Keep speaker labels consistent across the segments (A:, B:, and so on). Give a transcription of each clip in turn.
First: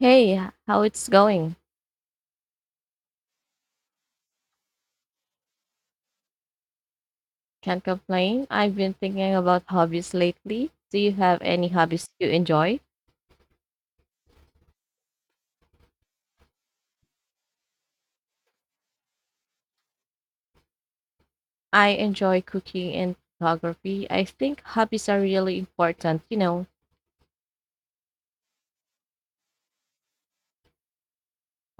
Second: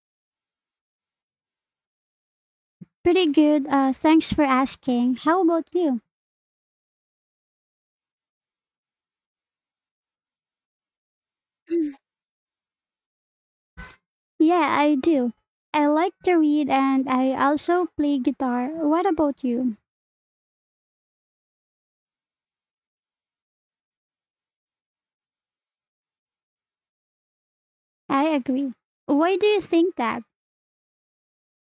A: Hey, how it's going?
B: Pretty good. Thanks for asking. How about you?
A: Can't complain. I've been thinking about hobbies lately. Do you have any hobbies you enjoy?
B: Yeah, I do. I like to read and I also play guitar. What about you?
A: I enjoy cooking and photography. I think hobbies are really important,
B: I agree. Why do you think that?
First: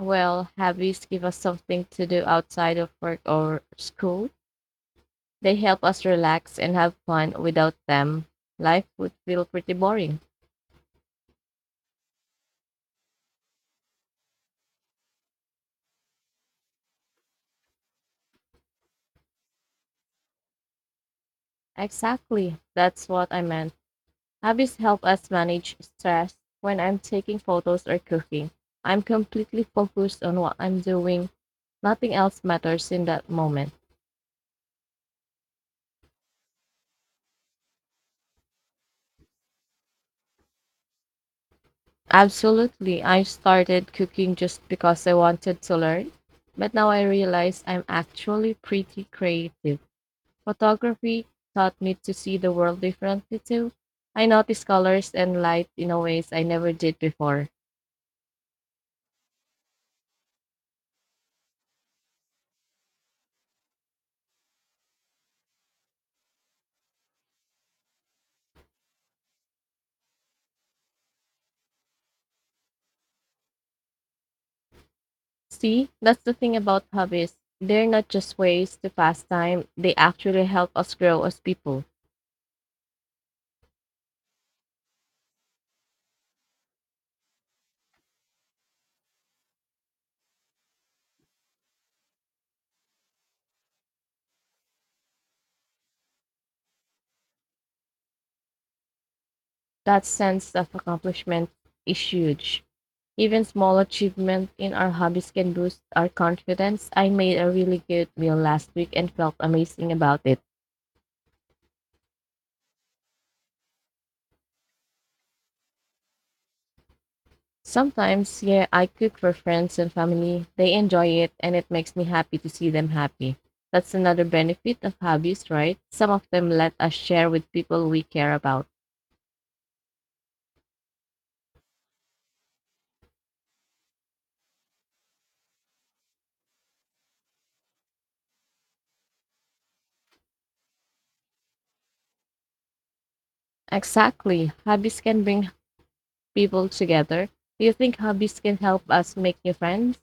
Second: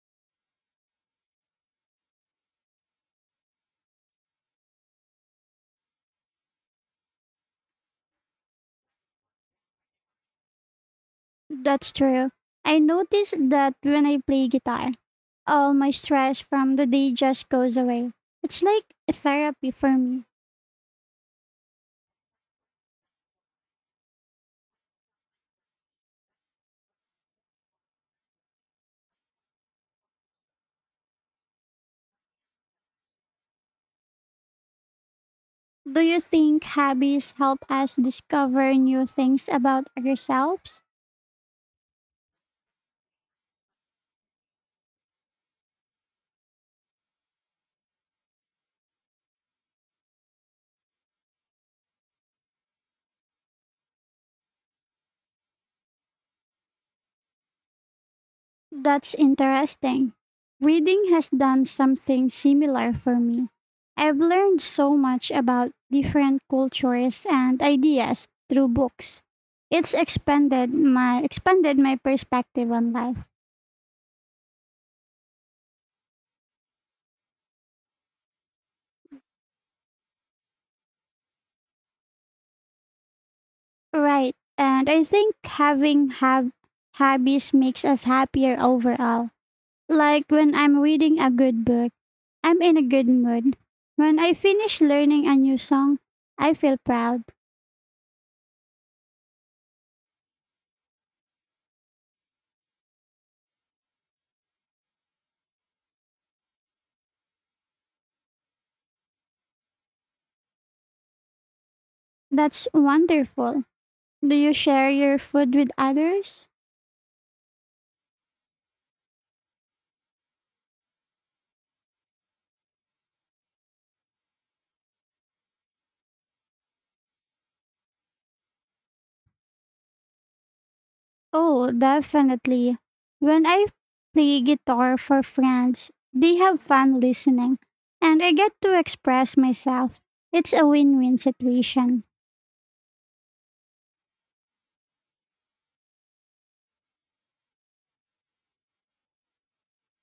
A: Well, hobbies give us something to do outside of work or school. They help us relax and have fun. Without them, life would feel pretty boring.
B: That's true. I notice that when I play guitar, all my stress from the day just goes away. It's like therapy for me.
A: Exactly. That's what I meant. Hobbies help us manage stress. When I'm taking photos or cooking, I'm completely focused on what I'm doing. Nothing else matters in that moment.
B: Do you think hobbies help us discover new things about ourselves?
A: Absolutely. I started cooking just because I wanted to learn, but now I realize I'm actually pretty creative. Photography taught me to see the world differently too. I notice colors and light in a ways I never did before.
B: That's interesting. Reading has done something similar for me. I've learned so much about different cultures and ideas through books. It's expanded my perspective on life.
A: See, that's the thing about hobbies. They're not just ways to pass time, they actually help us grow as people.
B: Right. And I think having have hobbies makes us happier overall. Like when I'm reading a good book, I'm in a good mood. When I finish learning a new song, I feel proud.
A: That sense of accomplishment is huge. Even small achievement in our hobbies can boost our confidence. I made a really good meal last week and felt amazing about it.
B: That's wonderful. Do you share your food with others?
A: Sometimes, yeah, I cook for friends and family. They enjoy it and it makes me happy to see them happy. That's another benefit of hobbies, right? Some of them let us share with people we care about.
B: Oh, definitely. When I play guitar for friends, they have fun listening, and I get to express myself. It's a win win situation.
A: Exactly. Hobbies can bring people together. Do you think hobbies can help us make new friends?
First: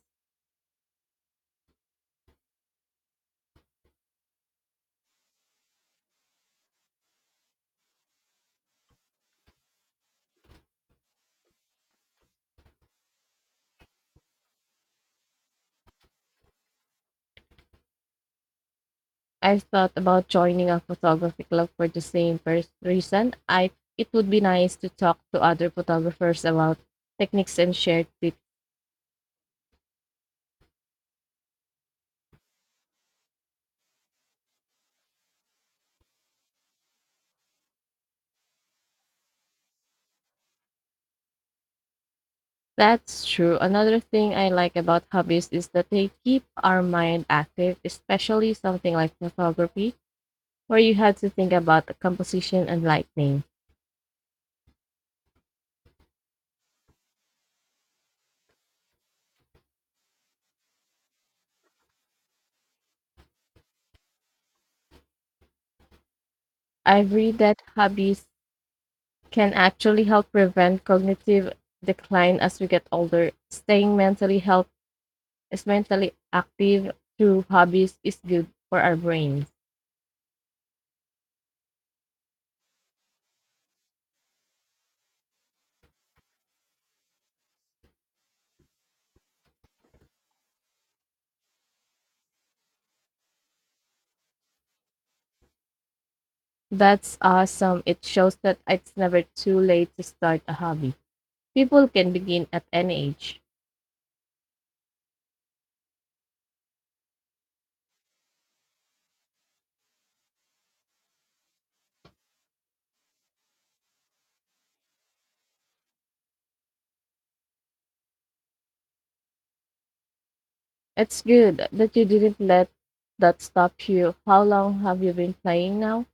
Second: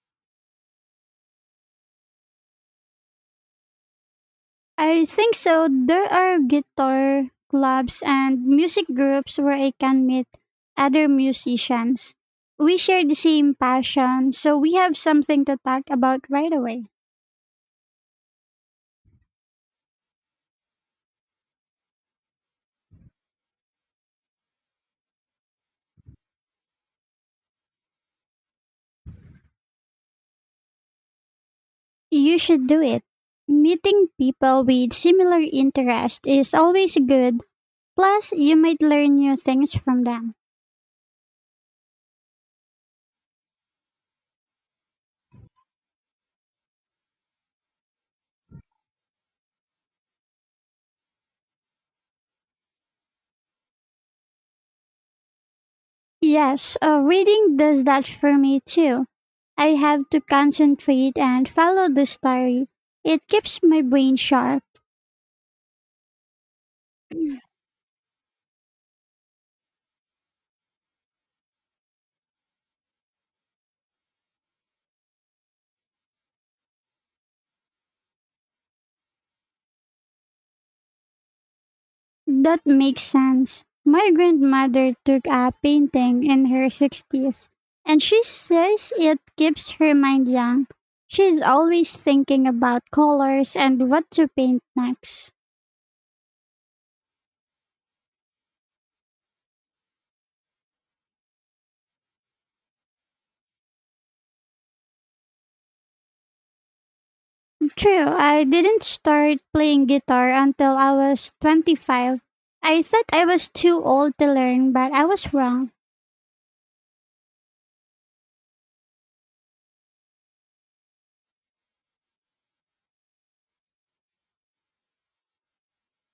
B: I think so. There are guitar clubs and music groups where I can meet other musicians. We share the same passion, so we have something to talk about right away.
A: I've thought about joining a photography club for the same reason. I it would be nice to talk to other photographers about techniques and share tips.
B: You should do it. Meeting people with similar interests is always good. Plus, you might learn new things from them.
A: That's true. Another thing I like about hobbies is that they keep our mind active, especially something like photography, where you had to think about the composition and lighting.
B: Yes, reading does that for me too. I have to concentrate and follow the story. It keeps my brain sharp.
A: I've read that hobbies can actually help prevent cognitive decline as we get older. Staying mentally health is mentally active through hobbies is good for our brains.
B: That makes sense. My grandmother took up painting in her 60s, and she says it keeps her mind young. She's always thinking about colors and what to paint next.
A: That's awesome. It shows that it's never too late to start a hobby. People can begin at any age.
B: True, I didn't start playing guitar until I was 25. I said I was too old to learn, but I was wrong.
A: It's good that you didn't let that stop you. How long have you been playing now?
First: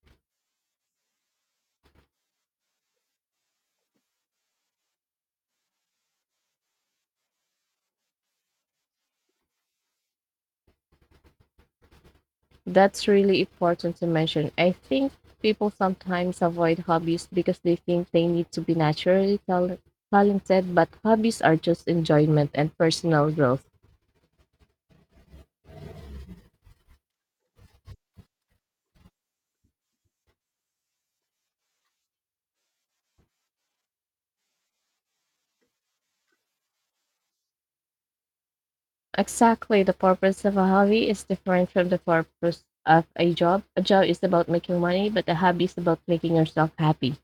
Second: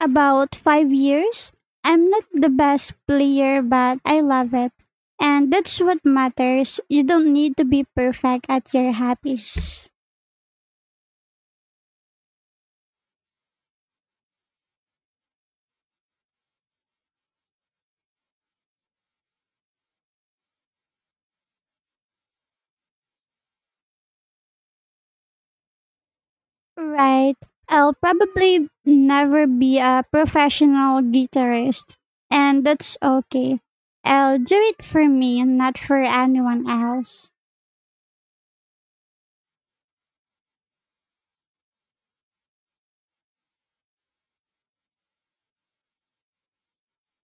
B: About 5 years? I'm not the best player, but I love it. And that's what matters. You don't need to be perfect at your hobbies.
A: That's really important to mention. I think people sometimes avoid hobbies because they think they need to be naturally talented, but hobbies are just enjoyment and personal growth.
B: Right. I'll probably never be a professional guitarist, and that's okay. I'll do it for me, not for anyone else.
A: Exactly. The purpose of a hobby is different from the purpose of a job. A job is about making money, but a hobby is about making yourself happy.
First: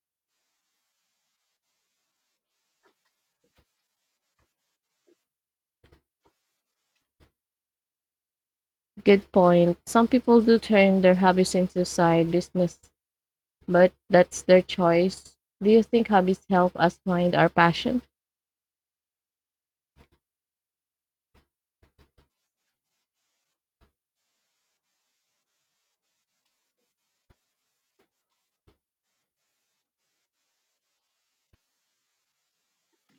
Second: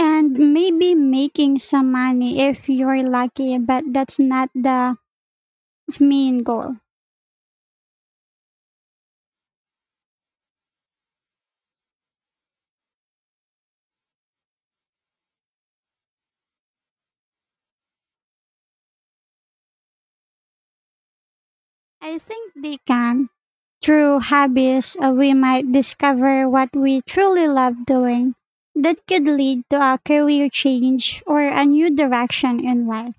B: And maybe making some money if you're lucky, but that's not the main goal.
A: Good point. Some people do turn their hobbies into side business, but that's their choice. Do you think hobbies help us find our passion?
B: I think they can. Through hobbies, we might discover what we truly love doing. That could lead to a career change or a new direction in life.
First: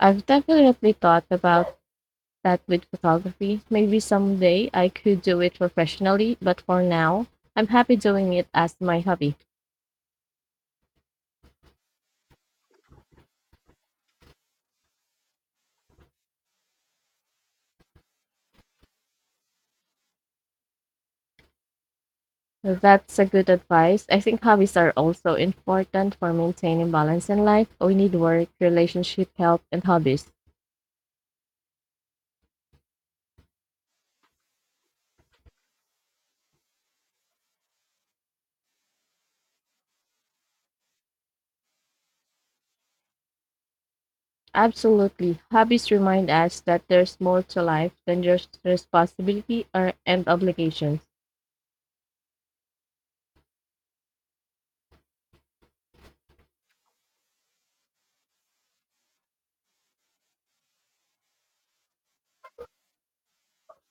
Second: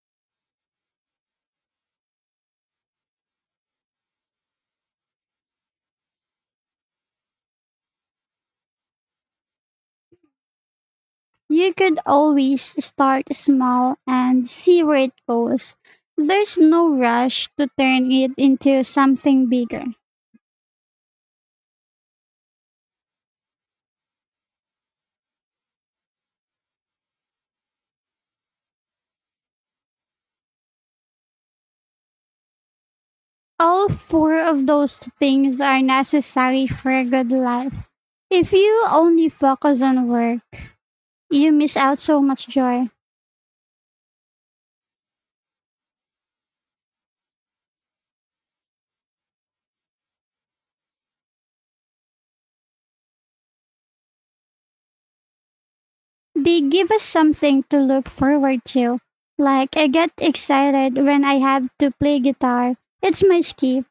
A: I've definitely thought about that with photography. Maybe someday I could do it professionally, but for now, I'm happy doing it as my hobby.
B: You could always start small and see where it goes. There's no rush to turn it into something bigger.
A: That's a good advice. I think hobbies are also important for maintaining balance in life. We need work, relationship, health, and hobbies.
B: All four of those things are necessary for a good life. If you only focus on work, you miss out so much joy.
A: Absolutely. Hobbies remind us that there's more to life than just responsibility or, and obligations.
B: They give us something to look forward to. Like, I get excited when I have to play guitar. It's my skip,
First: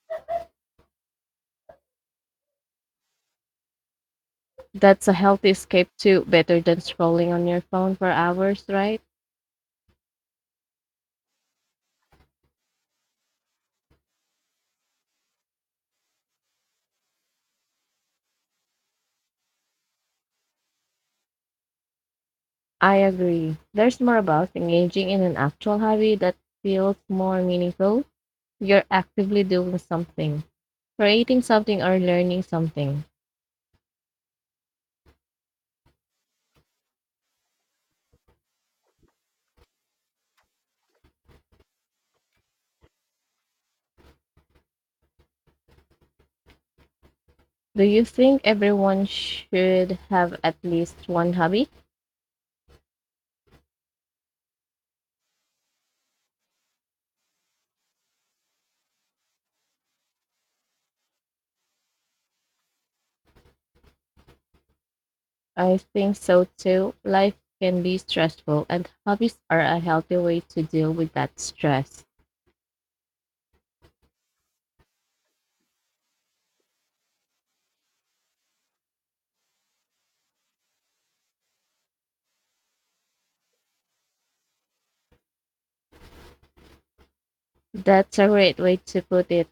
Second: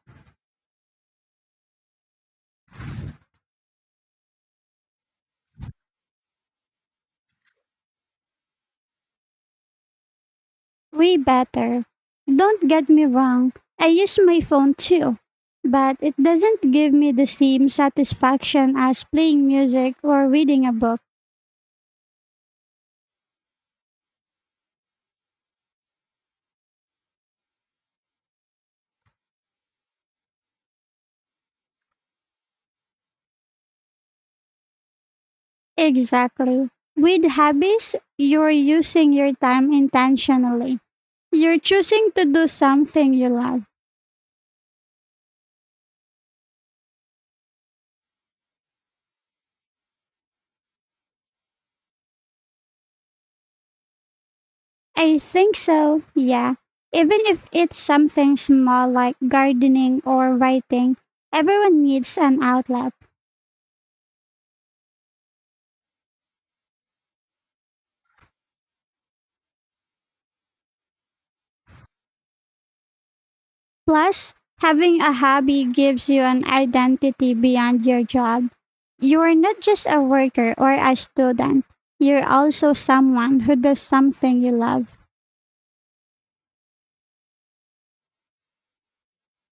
A: That's a healthy escape too, better than scrolling on your phone for hours, right?
B: way better. Don't get me wrong, I use my phone too. But it doesn't give me the same satisfaction as playing music or reading a book.
A: I agree. There's more about engaging in an actual hobby that feels more meaningful. You're actively doing something, creating something, or learning something.
B: Exactly. With hobbies, you're using your time intentionally. You're choosing to do something you love.
A: Do you think everyone should have at least one hobby?
B: I think so, yeah. Even if it's something small like gardening or writing, everyone needs an outlet.
A: I think so too. Life can be stressful, and hobbies are a healthy way to deal with that stress.
B: Plus, having a hobby gives you an identity beyond your job. You're not just a worker or a student, you're also someone who does something you love.
A: That's a great way to put it.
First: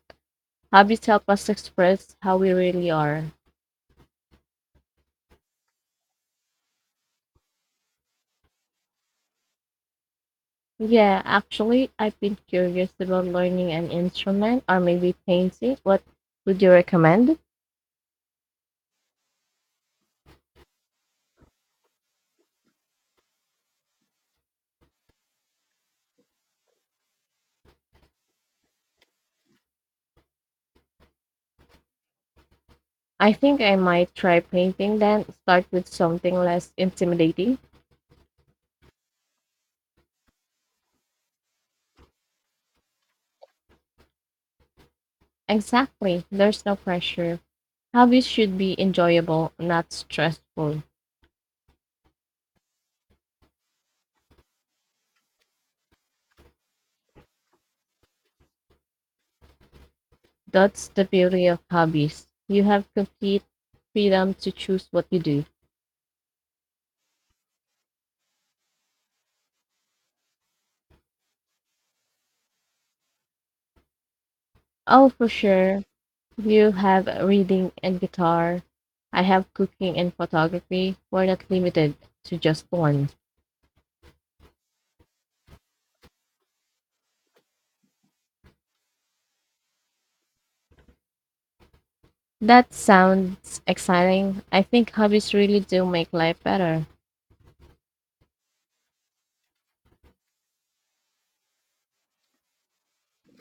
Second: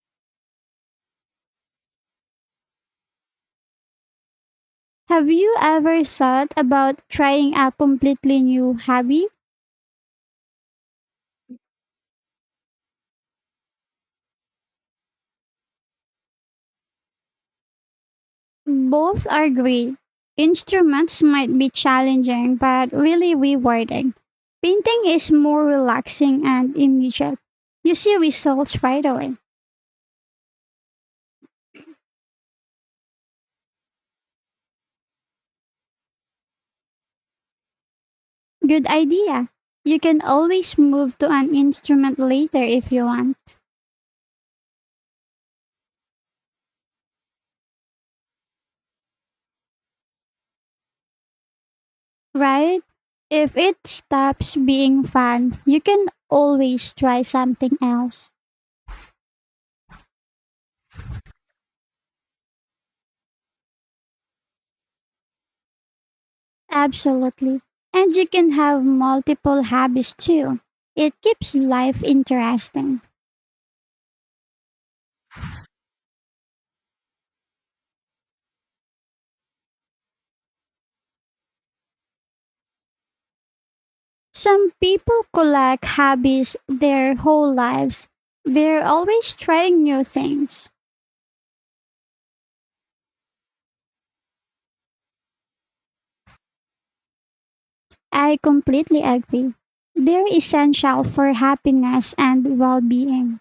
A: Hobbies help us express how we really are.
B: Have you ever thought about trying a completely new hobby?
A: Yeah, actually, I've been curious about learning an instrument or maybe painting. What would you recommend?
B: Both are great. Instruments might be challenging but really rewarding. Painting is more relaxing and immediate. You see results right away.
A: I think I might try painting then, start with something less intimidating.
B: Good idea. You can always move to an instrument later if you want,
A: Exactly, there's no pressure. Hobbies should be enjoyable, not stressful.
B: right? If it stops being fun, you can always try something else.
A: That's the beauty of hobbies. You have complete freedom to choose what you do.
B: Absolutely. And you can have multiple hobbies too. It keeps life interesting.
A: Oh, for sure. You have reading and guitar. I have cooking and photography. We're not limited to just one.
B: Some people collect hobbies their whole lives. They're always trying new things.
A: That sounds exciting. I think hobbies really do make life better.
B: I completely agree. They're essential for happiness and well being.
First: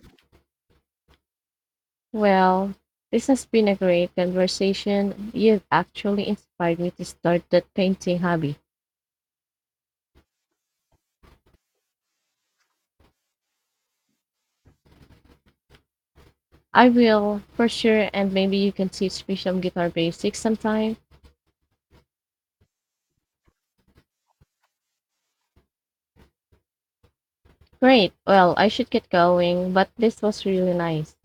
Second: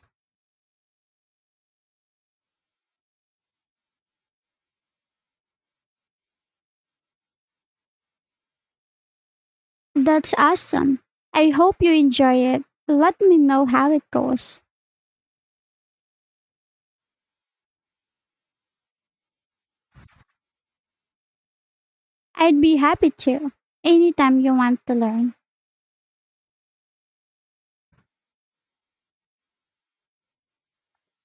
A: Well, this has been a great conversation. You've actually inspired me to start that painting hobby.
B: That's awesome. I hope you enjoy it. Let me know how it goes.
A: I will, for sure, and maybe you can teach me some guitar basics sometime.
B: I'd be happy to. Anytime you want to learn.
A: Great. Well, I should get going, but this was really nice.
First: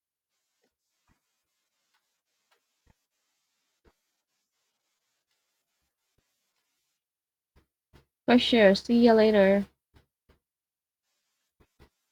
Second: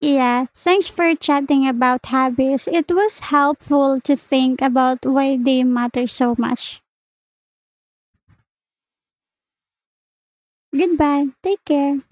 B: Yeah, thanks for chatting about hobbies. It was helpful to think about why they matter so much.
A: For sure. See you later.
B: Goodbye. Take care.